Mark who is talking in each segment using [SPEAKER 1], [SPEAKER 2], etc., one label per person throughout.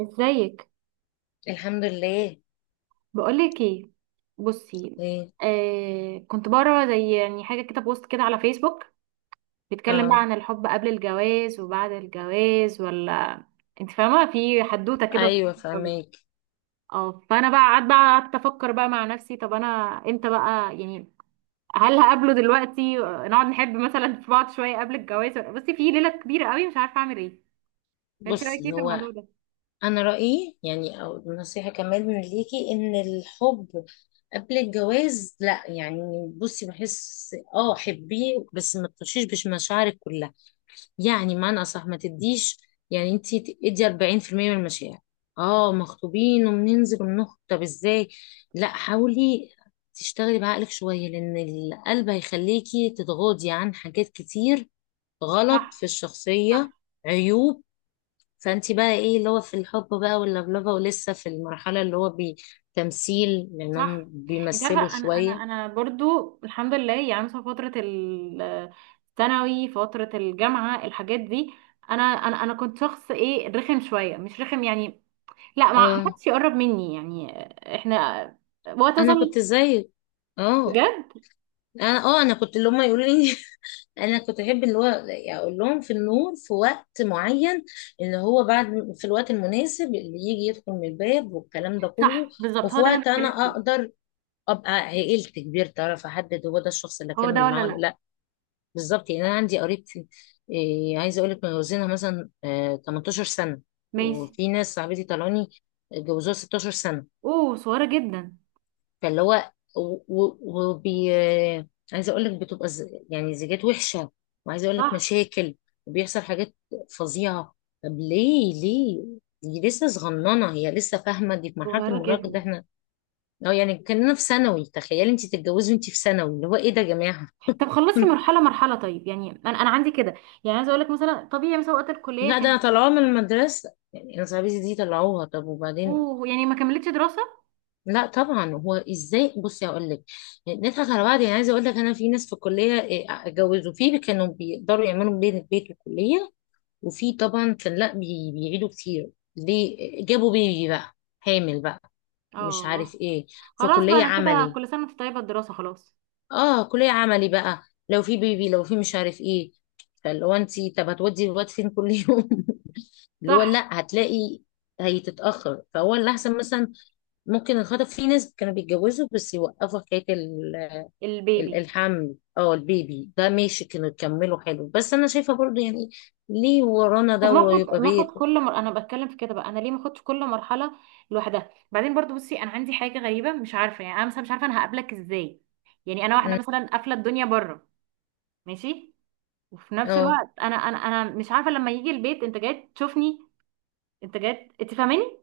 [SPEAKER 1] ازيك؟
[SPEAKER 2] الحمد لله.
[SPEAKER 1] بقولك ايه. بصي،
[SPEAKER 2] ايه.
[SPEAKER 1] كنت بقرا زي يعني حاجه كده، بوست كده على فيسبوك، بيتكلم بقى
[SPEAKER 2] اه.
[SPEAKER 1] عن الحب قبل الجواز وبعد الجواز، ولا انت فاهمه؟ في حدوته كده طويلة
[SPEAKER 2] ايوه،
[SPEAKER 1] أوي.
[SPEAKER 2] فهماك.
[SPEAKER 1] اه فانا بقى قعدت افكر بقى مع نفسي، طب انا امتى بقى يعني؟ هل هقابله دلوقتي، نقعد نحب مثلا في بعض شويه قبل الجواز، بصي، في ليله كبيره قوي، مش عارفه اعمل ايه. فانت رايك ايه
[SPEAKER 2] بصي،
[SPEAKER 1] في
[SPEAKER 2] هو
[SPEAKER 1] الموضوع ده؟
[SPEAKER 2] انا رايي يعني او نصيحه كمان من ليكي ان الحب قبل الجواز لا، يعني بصي بحس حبيه، بس ما تخشيش بش مشاعرك كلها. يعني معنى اصح ما تديش، يعني انت ادي 40% من المشاعر. اه مخطوبين وبننزل وبنخطب؟ طب ازاي؟ لا، حاولي تشتغلي بعقلك شويه، لان القلب هيخليكي تتغاضي عن حاجات كتير غلط في
[SPEAKER 1] صح.
[SPEAKER 2] الشخصية،
[SPEAKER 1] صح.
[SPEAKER 2] عيوب. فانت بقى ايه اللي هو في الحب بقى واللبلبة ولسه في المرحلة اللي هو بتمثيل، لانهم
[SPEAKER 1] صح. انت
[SPEAKER 2] بيمثلوا
[SPEAKER 1] عارفه، انا انا
[SPEAKER 2] شوية.
[SPEAKER 1] انا برضو الحمد لله، يعني مثلا فتره الثانوي، فتره الجامعه، الحاجات دي، انا كنت شخص ايه، رخم شويه، مش رخم يعني، لا ما
[SPEAKER 2] اه،
[SPEAKER 1] حدش يقرب مني يعني. احنا وقت
[SPEAKER 2] انا
[SPEAKER 1] مثلا،
[SPEAKER 2] كنت زيك. اه.
[SPEAKER 1] بجد.
[SPEAKER 2] انا كنت اللي هم يقولوا لي. انا كنت احب اللي هو اقول لهم في النور في وقت معين، اللي هو بعد، في الوقت المناسب اللي يجي يدخل من الباب والكلام ده كله،
[SPEAKER 1] صح، بالظبط،
[SPEAKER 2] وفي
[SPEAKER 1] هو ده اللي انا
[SPEAKER 2] وقت انا
[SPEAKER 1] بتكلم فيه.
[SPEAKER 2] اقدر ابقى عقلت كبير تعرف احدد هو ده الشخص اللي
[SPEAKER 1] هو ده
[SPEAKER 2] اكمل معاه
[SPEAKER 1] ولا
[SPEAKER 2] ولا
[SPEAKER 1] لا؟
[SPEAKER 2] لا. بالظبط. يعني انا عندي قريبتي، إيه، عايزه اقول لك متجوزينها مثلا 18 سنه.
[SPEAKER 1] ماشي.
[SPEAKER 2] وفي ناس صاحبتي طلعوني اتجوزوها 16 سنه.
[SPEAKER 1] اوه، صغيره جدا.
[SPEAKER 2] فاللي هو و- و- وبي آه، عايزه اقول لك بتبقى يعني زيجات وحشه، وعايزه اقول لك
[SPEAKER 1] صح.
[SPEAKER 2] مشاكل، وبيحصل حاجات فظيعه. طب ليه؟ دي لسه صغننه، هي لسه فاهمه، دي في مرحله
[SPEAKER 1] صغيره
[SPEAKER 2] المراهقه، ده
[SPEAKER 1] جدا.
[SPEAKER 2] احنا اه يعني كاننا في ثانوي. تخيلي انت تتجوزي وانت في ثانوي، اللي هو ايه ده يا جماعه.
[SPEAKER 1] طب خلصي مرحله مرحله، طيب يعني انا عندي كده، يعني عايزه اقول لك مثلا طبيعي، مثلا وقت الكليه
[SPEAKER 2] لا ده انا
[SPEAKER 1] كان.
[SPEAKER 2] طلعوها من المدرسة، يعني أنا صاحبتي دي طلعوها. طب وبعدين؟
[SPEAKER 1] اوه، يعني ما كملتش دراسه.
[SPEAKER 2] لا طبعا، هو ازاي؟ بصي هقول لك، نضحك على بعض، يعني عايزه اقول لك انا في ناس في الكليه إيه، اتجوزوا فيه كانوا بيقدروا يعملوا بين البيت والكليه، وفي طبعا كان لا بيعيدوا كتير ليه؟ جابوا بيبي بقى، حامل بقى، مش عارف
[SPEAKER 1] اه
[SPEAKER 2] ايه، في
[SPEAKER 1] خلاص بقى،
[SPEAKER 2] كليه
[SPEAKER 1] انا كده
[SPEAKER 2] عملي.
[SPEAKER 1] كل سنه وانت طيبه، الدراسه خلاص.
[SPEAKER 2] اه كليه عملي بقى، لو في بيبي لو في مش عارف ايه، فاللي هو انت طب هتودي الواد فين كل يوم؟ اللي هو
[SPEAKER 1] صح.
[SPEAKER 2] لا، هتلاقي هيتتأخر، فهو اللي أحسن مثلا ممكن الخطب، في ناس كانوا بيتجوزوا بس يوقفوا حكاية
[SPEAKER 1] البيبي.
[SPEAKER 2] الحمل، اه البيبي ده ماشي كانوا يكملوا حلو. بس أنا شايفة برضو يعني ليه ورانا
[SPEAKER 1] طب
[SPEAKER 2] ده؟
[SPEAKER 1] ما
[SPEAKER 2] ويبقى
[SPEAKER 1] اخد ما اخد
[SPEAKER 2] بيت.
[SPEAKER 1] كل مر... انا بتكلم في كده بقى، انا ليه ما اخدش كل مرحله لوحدها؟ بعدين برضو، بصي انا عندي حاجه غريبه، مش عارفه يعني، انا مثلا مش عارفه انا هقابلك ازاي. يعني انا واحده
[SPEAKER 2] م،
[SPEAKER 1] مثلا قافله الدنيا بره، ماشي، وفي نفس
[SPEAKER 2] اه.
[SPEAKER 1] الوقت انا مش عارفه لما يجي البيت انت جاي تشوفني، انت جاي، انت فاهماني.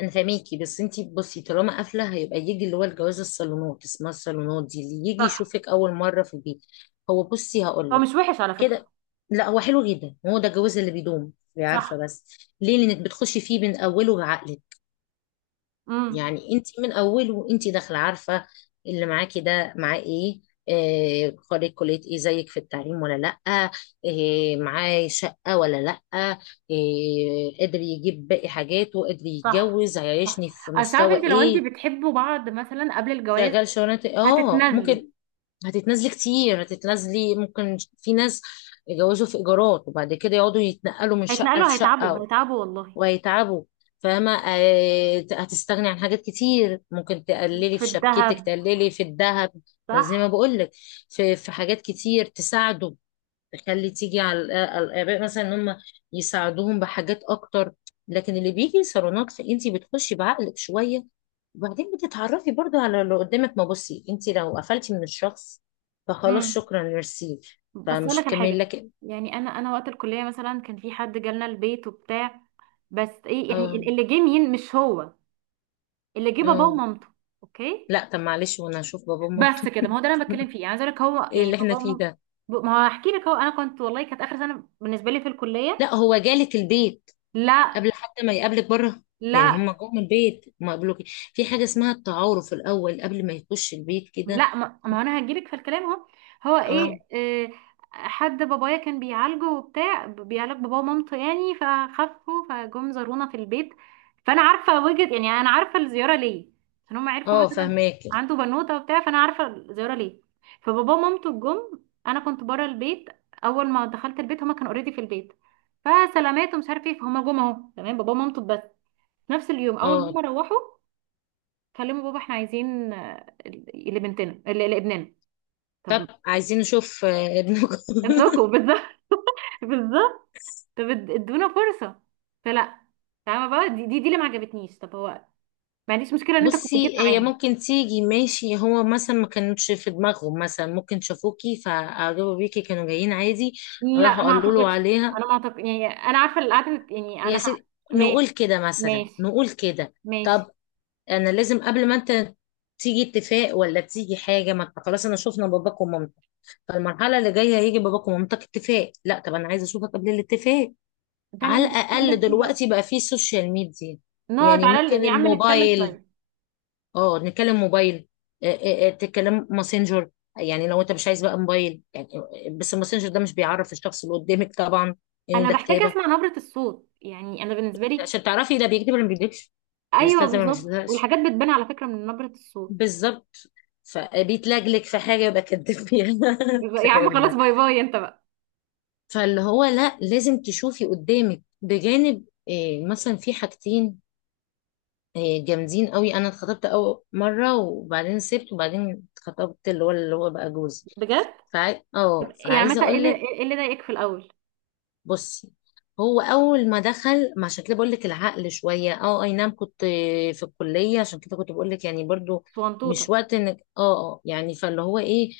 [SPEAKER 2] أنا فاهميكي، بس انتي بصي طالما قافلة هيبقى يجي اللي هو الجواز، الصالونات، اسمها الصالونات دي اللي يجي
[SPEAKER 1] صح.
[SPEAKER 2] يشوفك أول مرة في البيت. هو بصي
[SPEAKER 1] هو
[SPEAKER 2] هقولك
[SPEAKER 1] مش وحش على فكره.
[SPEAKER 2] كده، لا هو حلو جدا، هو ده الجواز اللي بيدوم عارفة،
[SPEAKER 1] صح.
[SPEAKER 2] بس ليه؟ لأنك بتخشي فيه من أوله بعقلك.
[SPEAKER 1] امم.
[SPEAKER 2] يعني انت من اوله وانت داخله عارفه اللي معاكي ده معاه ايه، آه، خريج كليه ايه زيك في التعليم ولا لا، آه، معاه شقه ولا لا، قادر يجيب باقي حاجاته، قادر
[SPEAKER 1] صح.
[SPEAKER 2] يتجوز،
[SPEAKER 1] صح.
[SPEAKER 2] هيعيشني في
[SPEAKER 1] اصل عارفه
[SPEAKER 2] مستوى
[SPEAKER 1] انت، لو انت
[SPEAKER 2] ايه،
[SPEAKER 1] بتحبوا بعض مثلا قبل الجواز
[SPEAKER 2] شغال شغلانه إيه؟ اه
[SPEAKER 1] هتتنازلي.
[SPEAKER 2] ممكن. هتتنازلي كتير، هتتنازلي، ممكن في ناس يتجوزوا في ايجارات وبعد كده يقعدوا يتنقلوا من شقه
[SPEAKER 1] هيتنقلوا، هيتعبوا،
[SPEAKER 2] لشقه،
[SPEAKER 1] هيتعبوا والله.
[SPEAKER 2] وهيتعبوا. فاهمة، آه، هتستغني عن حاجات كتير، ممكن تقللي
[SPEAKER 1] في
[SPEAKER 2] في شبكتك،
[SPEAKER 1] الذهب.
[SPEAKER 2] تقللي في الذهب، زي ما
[SPEAKER 1] صح.
[SPEAKER 2] بقولك، في حاجات كتير تساعده، تخلي تيجي على الآباء مثلا إن هم يساعدوهم بحاجات أكتر. لكن اللي بيجي صالونات فأنت بتخشي بعقلك شوية، وبعدين بتتعرفي برضو على اللي قدامك. ما بصي أنت لو قفلتي من الشخص فخلاص
[SPEAKER 1] امم
[SPEAKER 2] شكرا، ميرسي،
[SPEAKER 1] بس اقول
[SPEAKER 2] فمش
[SPEAKER 1] لك الحاجه،
[SPEAKER 2] هتكملي. لكن
[SPEAKER 1] يعني انا وقت الكليه مثلا، كان في حد جالنا البيت وبتاع، بس ايه يعني،
[SPEAKER 2] اه
[SPEAKER 1] اللي جه مين؟ مش هو اللي جه، باباه
[SPEAKER 2] اه
[SPEAKER 1] ومامته. اوكي.
[SPEAKER 2] لا. طب معلش، وانا هشوف بابا وماما.
[SPEAKER 1] بس كده، ما هو ده اللي انا بتكلم فيه، يعني عايز اقول لك هو
[SPEAKER 2] إيه
[SPEAKER 1] يعني
[SPEAKER 2] اللي احنا
[SPEAKER 1] باباه
[SPEAKER 2] فيه
[SPEAKER 1] ومامته.
[SPEAKER 2] ده؟
[SPEAKER 1] ما هو هحكي لك، هو انا كنت والله، كانت اخر سنه بالنسبه لي في الكليه.
[SPEAKER 2] لا هو جالك البيت
[SPEAKER 1] لا.
[SPEAKER 2] قبل حتى ما يقابلك بره؟ يعني
[SPEAKER 1] لا.
[SPEAKER 2] هم جم البيت ما قابلوك. في حاجة اسمها التعارف الأول قبل ما يخش البيت كده.
[SPEAKER 1] لا. ما انا هجيلك في الكلام اهو. هو ايه،
[SPEAKER 2] اه.
[SPEAKER 1] آه، حد بابايا كان بيعالجه وبتاع، بيعالج بابا ومامته يعني، فخفوا فجم زارونا في البيت. فانا عارفه وجهه يعني، انا عارفه الزياره ليه، عشان هم عرفوا
[SPEAKER 2] اه
[SPEAKER 1] مثلا
[SPEAKER 2] فهماك.
[SPEAKER 1] عنده بنوته وبتاع، فانا عارفه الزياره ليه. فبابا ومامته جم، انا كنت بره البيت، اول ما دخلت البيت هما كانوا اوريدي في البيت، فسلامات ومش عارف ايه، فهما جم اهو تمام، بابا ومامته بس. نفس اليوم اول ما
[SPEAKER 2] اه.
[SPEAKER 1] هما روحوا، كلموا بابا، احنا عايزين لبنتنا لابننا.
[SPEAKER 2] طب
[SPEAKER 1] طب
[SPEAKER 2] عايزين نشوف ابنكم.
[SPEAKER 1] ابنكم بالظبط. بالظبط. طب ادونا فرصة. فلا. فاهمة بقى، دي اللي ما عجبتنيش. طب هو، ما عنديش مشكلة ان انت كنت جيت
[SPEAKER 2] بصي، هي
[SPEAKER 1] معاهم.
[SPEAKER 2] ممكن تيجي، ماشي، هو مثلا ما كانتش في دماغهم، مثلا ممكن شافوكي فأعجبوا بيكي كانوا جايين عادي،
[SPEAKER 1] لا
[SPEAKER 2] راحوا
[SPEAKER 1] ما
[SPEAKER 2] قالوا له
[SPEAKER 1] اعتقدش،
[SPEAKER 2] عليها
[SPEAKER 1] انا ما اعتقد يعني، انا عارفة اللي قعدت يعني، انا
[SPEAKER 2] يا
[SPEAKER 1] ح...
[SPEAKER 2] ست. نقول
[SPEAKER 1] ماشي.
[SPEAKER 2] كده مثلا،
[SPEAKER 1] ماشي.
[SPEAKER 2] نقول كده. طب
[SPEAKER 1] ماشي.
[SPEAKER 2] انا لازم قبل ما انت تيجي اتفاق ولا تيجي حاجه، ما انت خلاص انا شفنا باباك ومامتك، فالمرحله اللي جايه هيجي باباك ومامتك اتفاق. لا طب انا عايزه اشوفك قبل الاتفاق،
[SPEAKER 1] ده اللي
[SPEAKER 2] على
[SPEAKER 1] انا
[SPEAKER 2] الاقل
[SPEAKER 1] بتكلم فيه بقى.
[SPEAKER 2] دلوقتي بقى في سوشيال ميديا،
[SPEAKER 1] نقعد
[SPEAKER 2] يعني
[SPEAKER 1] على
[SPEAKER 2] ممكن
[SPEAKER 1] ال... يا عم نتكلم
[SPEAKER 2] الموبايل.
[SPEAKER 1] شوية.
[SPEAKER 2] اه، نتكلم موبايل، تتكلم ماسنجر، يعني لو انت مش عايز بقى موبايل يعني، بس الماسنجر ده مش بيعرف الشخص اللي قدامك طبعا، ان
[SPEAKER 1] انا
[SPEAKER 2] ده
[SPEAKER 1] بحتاج
[SPEAKER 2] كتابه.
[SPEAKER 1] اسمع نبرة الصوت، يعني انا بالنسبة لي،
[SPEAKER 2] عشان تعرفي ده بيكتب ولا ما بيكتبش،
[SPEAKER 1] ايوه
[SPEAKER 2] بيستخدم ولا ما
[SPEAKER 1] بالظبط،
[SPEAKER 2] بيستخدمش،
[SPEAKER 1] والحاجات بتبان على فكرة من نبرة الصوت.
[SPEAKER 2] بالظبط، فبيتلجلج في حاجة يبقى كدب فيها.
[SPEAKER 1] يا عم
[SPEAKER 2] الكلام
[SPEAKER 1] خلاص،
[SPEAKER 2] ده،
[SPEAKER 1] باي باي انت بقى.
[SPEAKER 2] فاللي هو لا لازم تشوفي قدامك. بجانب إيه؟ مثلا في حاجتين إيه جامدين قوي، انا اتخطبت اول مرة وبعدين سبت وبعدين اتخطبت اللي هو بقى جوزي.
[SPEAKER 1] بجد؟
[SPEAKER 2] فع...
[SPEAKER 1] طب
[SPEAKER 2] اه
[SPEAKER 1] يعني
[SPEAKER 2] فعايزة
[SPEAKER 1] مثلا ايه
[SPEAKER 2] اقول
[SPEAKER 1] اللي
[SPEAKER 2] لك
[SPEAKER 1] إيه اللي ضايقك في الاول؟
[SPEAKER 2] بصي، هو اول ما دخل، ما عشان كده بقول لك العقل شويه، اي نعم كنت في الكليه، عشان كده كنت بقول لك يعني برضو
[SPEAKER 1] صغنطوطة.
[SPEAKER 2] مش وقت انك يعني، فاللي هو ايه،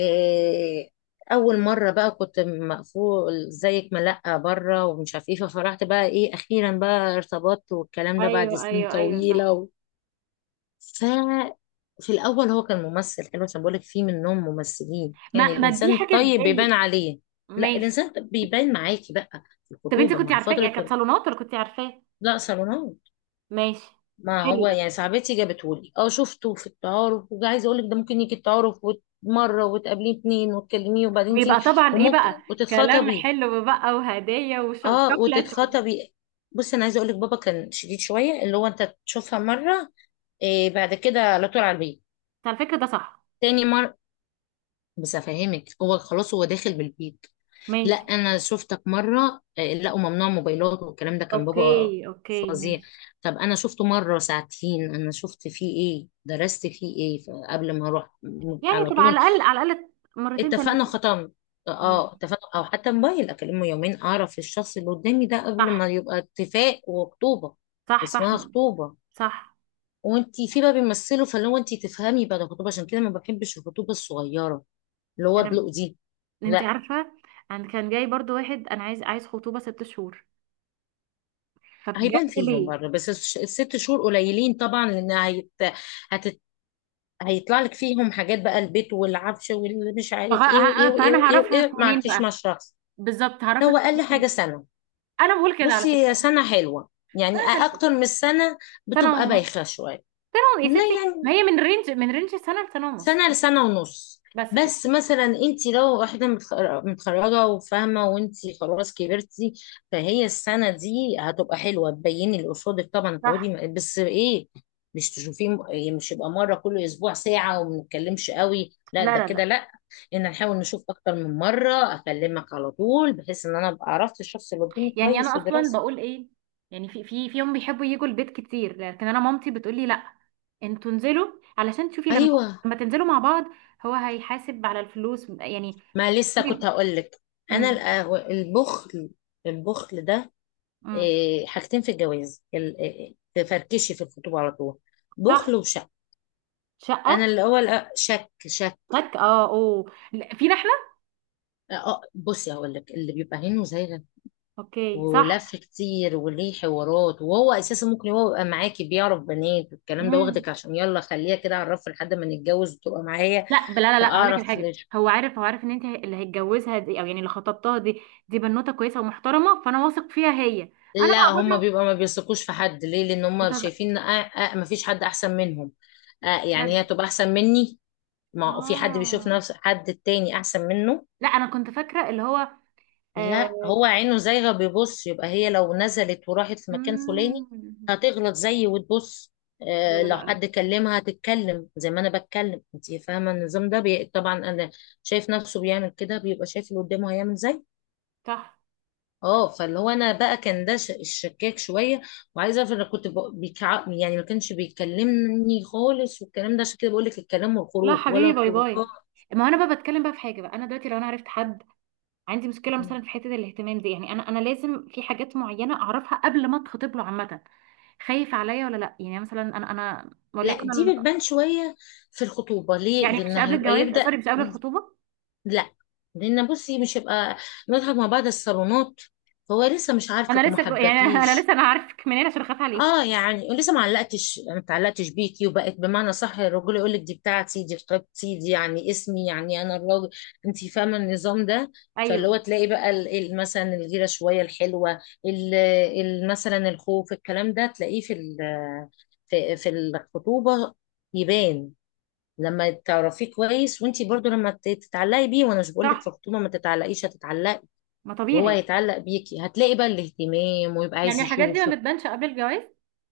[SPEAKER 2] آه، اول مره بقى كنت مقفول زيك، ملقه بره ومش عارف ايه، ففرحت بقى ايه اخيرا بقى ارتبطت، والكلام ده بعد
[SPEAKER 1] ايوه.
[SPEAKER 2] سنين
[SPEAKER 1] ايوه. ايوه. صح.
[SPEAKER 2] طويله. ف في الاول هو كان ممثل حلو، عشان بقول لك في منهم ممثلين، يعني
[SPEAKER 1] ما دي
[SPEAKER 2] الانسان
[SPEAKER 1] حاجة
[SPEAKER 2] طيب بيبان
[SPEAKER 1] تضايق.
[SPEAKER 2] عليه. لا،
[SPEAKER 1] ماشي.
[SPEAKER 2] الانسان طب بيبان معاكي بقى في
[SPEAKER 1] طب انت
[SPEAKER 2] الخطوبه
[SPEAKER 1] كنت
[SPEAKER 2] مع
[SPEAKER 1] عارفاه،
[SPEAKER 2] فتره
[SPEAKER 1] يعني كانت صالونات ولا كنت عارفاه؟
[SPEAKER 2] لا، صالونات.
[SPEAKER 1] ماشي.
[SPEAKER 2] ما
[SPEAKER 1] حلو
[SPEAKER 2] هو
[SPEAKER 1] ده،
[SPEAKER 2] يعني صاحبتي جابته لي، اه شفته في التعارف، وعايزه اقول لك ده ممكن يجي التعارف مره، وتقابليه اتنين، وتكلميه، وبعدين
[SPEAKER 1] ويبقى
[SPEAKER 2] تيجي
[SPEAKER 1] طبعا ايه
[SPEAKER 2] وممكن
[SPEAKER 1] بقى، كلام
[SPEAKER 2] وتتخطبي.
[SPEAKER 1] حلو بقى وهدية
[SPEAKER 2] اه
[SPEAKER 1] وشوكليت و...
[SPEAKER 2] وتتخطبي. بص، انا عايزه اقول لك بابا كان شديد شويه، اللي هو انت تشوفها مره إيه بعد كده على طول على البيت.
[SPEAKER 1] على فكرة ده صح.
[SPEAKER 2] تاني مرة بس افهمك هو خلاص هو داخل بالبيت. لا،
[SPEAKER 1] ماشي.
[SPEAKER 2] انا شفتك مره، آه، لقوا ممنوع موبايلات والكلام ده، كان بابا
[SPEAKER 1] اوكي. اوكي.
[SPEAKER 2] فظيع.
[SPEAKER 1] ماشي.
[SPEAKER 2] طب انا شفته مره ساعتين، انا شفت فيه ايه درست فيه ايه قبل ما اروح
[SPEAKER 1] يعني
[SPEAKER 2] على
[SPEAKER 1] تبقى
[SPEAKER 2] طول
[SPEAKER 1] على الاقل، على الاقل مرتين
[SPEAKER 2] اتفقنا،
[SPEAKER 1] ثلاثة.
[SPEAKER 2] ختمت.
[SPEAKER 1] مم.
[SPEAKER 2] اه، اتفقنا، او حتى موبايل اكلمه يومين اعرف الشخص اللي قدامي ده قبل
[SPEAKER 1] صح.
[SPEAKER 2] ما يبقى اتفاق وخطوبه.
[SPEAKER 1] صح. صح.
[SPEAKER 2] اسمها خطوبه،
[SPEAKER 1] صح.
[SPEAKER 2] وانتي في بقى بيمثله، فلو انتي تفهمي بقى ده خطوبه، عشان كده ما بحبش الخطوبه الصغيره اللي هو
[SPEAKER 1] انا،
[SPEAKER 2] ادلق دي.
[SPEAKER 1] انت
[SPEAKER 2] لا
[SPEAKER 1] عارفه انا كان جاي برضو واحد، انا عايز خطوبه 6 شهور.
[SPEAKER 2] هيبان
[SPEAKER 1] فبجد؟
[SPEAKER 2] فيهم
[SPEAKER 1] ليه؟
[SPEAKER 2] بره، بس الست شهور قليلين طبعا، لان هتت... هيطلع لك فيهم حاجات بقى البيت والعفش واللي مش عارف ايه وايه وايه
[SPEAKER 1] فانا
[SPEAKER 2] وايه
[SPEAKER 1] هعرفك
[SPEAKER 2] وايه، ما
[SPEAKER 1] منين
[SPEAKER 2] عدتيش
[SPEAKER 1] بقى؟
[SPEAKER 2] مع الشخص.
[SPEAKER 1] بالظبط هعرفك
[SPEAKER 2] هو اقل حاجه
[SPEAKER 1] منين.
[SPEAKER 2] سنه.
[SPEAKER 1] انا بقول كده على
[SPEAKER 2] بصي هي
[SPEAKER 1] فكره.
[SPEAKER 2] سنه حلوه، يعني
[SPEAKER 1] انا زي كده
[SPEAKER 2] اكتر من السنه
[SPEAKER 1] سنه
[SPEAKER 2] بتبقى
[SPEAKER 1] ونص.
[SPEAKER 2] بايخه شويه.
[SPEAKER 1] يا
[SPEAKER 2] لا
[SPEAKER 1] ستي ما
[SPEAKER 2] يعني
[SPEAKER 1] هي من رينج سنه لسنه ونص.
[SPEAKER 2] سنة لسنة ونص.
[SPEAKER 1] بس كده.
[SPEAKER 2] بس مثلا انت لو واحدة متخرجة وفاهمة وانت خلاص كبرتي، فهي السنة دي هتبقى حلوة تبيني اللي قصادك طبعا. تقعدي
[SPEAKER 1] صح.
[SPEAKER 2] بس ايه، مش تشوفيه يعني مش يبقى مرة كل اسبوع ساعة وما نتكلمش قوي، لا
[SPEAKER 1] لا.
[SPEAKER 2] ده
[SPEAKER 1] لا.
[SPEAKER 2] كده
[SPEAKER 1] لا.
[SPEAKER 2] لا. ان نحاول نشوف اكتر من مرة، اكلمك على طول بحيث ان انا ابقى عرفت الشخص اللي قدامي
[SPEAKER 1] يعني انا
[SPEAKER 2] كويس
[SPEAKER 1] اصلا
[SPEAKER 2] ودراسته.
[SPEAKER 1] بقول ايه؟ يعني في فيهم بيحبوا يجوا البيت كتير، لكن انا مامتي بتقول لي لا، انتوا انزلوا علشان تشوفي لما
[SPEAKER 2] ايوه.
[SPEAKER 1] لما تنزلوا مع بعض، هو هيحاسب على الفلوس يعني.
[SPEAKER 2] ما لسه كنت هقول لك، انا
[SPEAKER 1] امم.
[SPEAKER 2] البخل. البخل ده
[SPEAKER 1] امم.
[SPEAKER 2] إيه، حاجتين في الجواز إيه، تفركشي في الخطوبة على طول،
[SPEAKER 1] صح.
[SPEAKER 2] بخل وشك.
[SPEAKER 1] شقه.
[SPEAKER 2] انا الاول شك، شك.
[SPEAKER 1] لك اه اوه لا، فينا احنا.
[SPEAKER 2] بصي هقول لك اللي بيبقى هنا وزايغه
[SPEAKER 1] اوكي.
[SPEAKER 2] ولف
[SPEAKER 1] صح.
[SPEAKER 2] كتير وليه حوارات، وهو اساسا ممكن هو يبقى معاكي بيعرف بنات والكلام ده،
[SPEAKER 1] مم.
[SPEAKER 2] واخدك عشان يلا خليها كده اعرف لحد ما نتجوز وتبقى معايا.
[SPEAKER 1] لا. لا. لا. لا. هقول لك
[SPEAKER 2] فاعرف
[SPEAKER 1] الحاجه،
[SPEAKER 2] ليش؟
[SPEAKER 1] هو عارف، هو عارف ان انت اللي هيتجوزها دي، او يعني اللي خطبتها دي، دي بنوته كويسه ومحترمه، فانا واثق فيها هي. انا بقى
[SPEAKER 2] لا هما
[SPEAKER 1] بقى
[SPEAKER 2] بيبقى ما بيثقوش في حد، ليه؟ لان هما
[SPEAKER 1] بتهزر؟
[SPEAKER 2] شايفين ما فيش حد احسن منهم. آه، يعني
[SPEAKER 1] بجد.
[SPEAKER 2] هي تبقى احسن مني؟ ما هو في حد بيشوف
[SPEAKER 1] اه
[SPEAKER 2] نفس حد التاني احسن منه.
[SPEAKER 1] لا، انا كنت فاكره اللي هو
[SPEAKER 2] لا،
[SPEAKER 1] آه...
[SPEAKER 2] هو عينه زايغة، بيبص، يبقى هي لو نزلت وراحت في مكان فلاني
[SPEAKER 1] مم.
[SPEAKER 2] هتغلط زيي وتبص،
[SPEAKER 1] لا.
[SPEAKER 2] آه،
[SPEAKER 1] لا.
[SPEAKER 2] لو
[SPEAKER 1] لا. لا.
[SPEAKER 2] حد كلمها هتتكلم زي ما انا بتكلم، انت فاهمة النظام ده طبعا انا شايف نفسه بيعمل كده، بيبقى شايف اللي قدامه هيعمل زي.
[SPEAKER 1] صح.
[SPEAKER 2] اه، فاللي هو انا بقى كان ده الشكاك شوية، وعايزة اعرف انا كنت يعني ما كانش بيكلمني خالص والكلام ده، عشان كده بقول لك الكلام
[SPEAKER 1] لا
[SPEAKER 2] والخروج ولا
[SPEAKER 1] حبيبي، باي
[SPEAKER 2] الخروجات.
[SPEAKER 1] باي. ما انا بقى بتكلم بقى في حاجه بقى، انا دلوقتي لو انا عرفت حد، عندي مشكله مثلا في حته الاهتمام دي، يعني انا لازم في حاجات معينه اعرفها قبل ما اتخطب له. عامه خايف عليا ولا لا، يعني مثلا انا
[SPEAKER 2] لا
[SPEAKER 1] وليكن،
[SPEAKER 2] دي بتبان شوية في الخطوبة. ليه؟
[SPEAKER 1] يعني
[SPEAKER 2] لان
[SPEAKER 1] مش قبل
[SPEAKER 2] هيبقى
[SPEAKER 1] الجواز،
[SPEAKER 2] يبدأ،
[SPEAKER 1] سوري مش قبل الخطوبة.
[SPEAKER 2] لا لان بصي مش هيبقى نضحك مع بعض الصالونات، فهو لسه مش عارفك
[SPEAKER 1] انا
[SPEAKER 2] وما
[SPEAKER 1] لسه جو... يعني انا
[SPEAKER 2] حبكيش.
[SPEAKER 1] لسه انا عارفك منين عشان اخاف
[SPEAKER 2] اه،
[SPEAKER 1] عليكي.
[SPEAKER 2] يعني لسه ما اتعلقتش بيكي وبقت بمعنى صح الرجل يقول لك دي بتاعتي، دي خطيبتي دي، يعني اسمي يعني انا الراجل. انت فاهمه النظام ده، فاللي هو
[SPEAKER 1] ايوه.
[SPEAKER 2] تلاقي بقى مثلا الغيره شويه الحلوه، ال- مثلا الخوف، الكلام ده تلاقيه في في الخطوبه، يبان لما تعرفيه كويس وانتي برضو لما تتعلقي بيه، وانا مش بقولك في
[SPEAKER 1] صح.
[SPEAKER 2] الخطوبه ما تتعلقيش، هتتعلقي
[SPEAKER 1] ما
[SPEAKER 2] وهو
[SPEAKER 1] طبيعي.
[SPEAKER 2] هيتعلق بيكي، هتلاقي بقى الاهتمام ويبقى
[SPEAKER 1] يعني
[SPEAKER 2] عايز
[SPEAKER 1] الحاجات دي ما
[SPEAKER 2] يشوفك.
[SPEAKER 1] بتبانش قبل الجواز،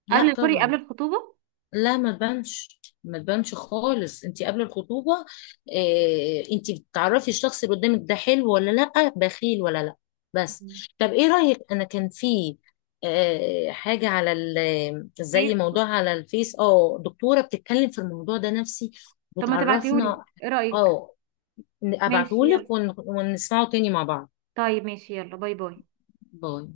[SPEAKER 2] لا
[SPEAKER 1] قبل، سوري، قبل
[SPEAKER 2] طبعا.
[SPEAKER 1] الخطوبة.
[SPEAKER 2] لا ما تبانش ما تبانش خالص، انتي قبل الخطوبه اه انتي بتعرفي الشخص اللي قدامك ده حلو ولا لا، بخيل ولا لا، بس.
[SPEAKER 1] مم.
[SPEAKER 2] طب ايه رايك؟ انا كان في اه حاجه على زي
[SPEAKER 1] ماشي.
[SPEAKER 2] موضوع على الفيس، دكتوره بتتكلم في الموضوع ده نفسي
[SPEAKER 1] طب ما تبعتيهولي،
[SPEAKER 2] وتعرفنا.
[SPEAKER 1] ايه رأيك؟
[SPEAKER 2] اه،
[SPEAKER 1] ماشي
[SPEAKER 2] ابعتهولك
[SPEAKER 1] يلا.
[SPEAKER 2] ونسمعه تاني مع بعض.
[SPEAKER 1] طيب ماشي يلا، باي باي.
[SPEAKER 2] باي.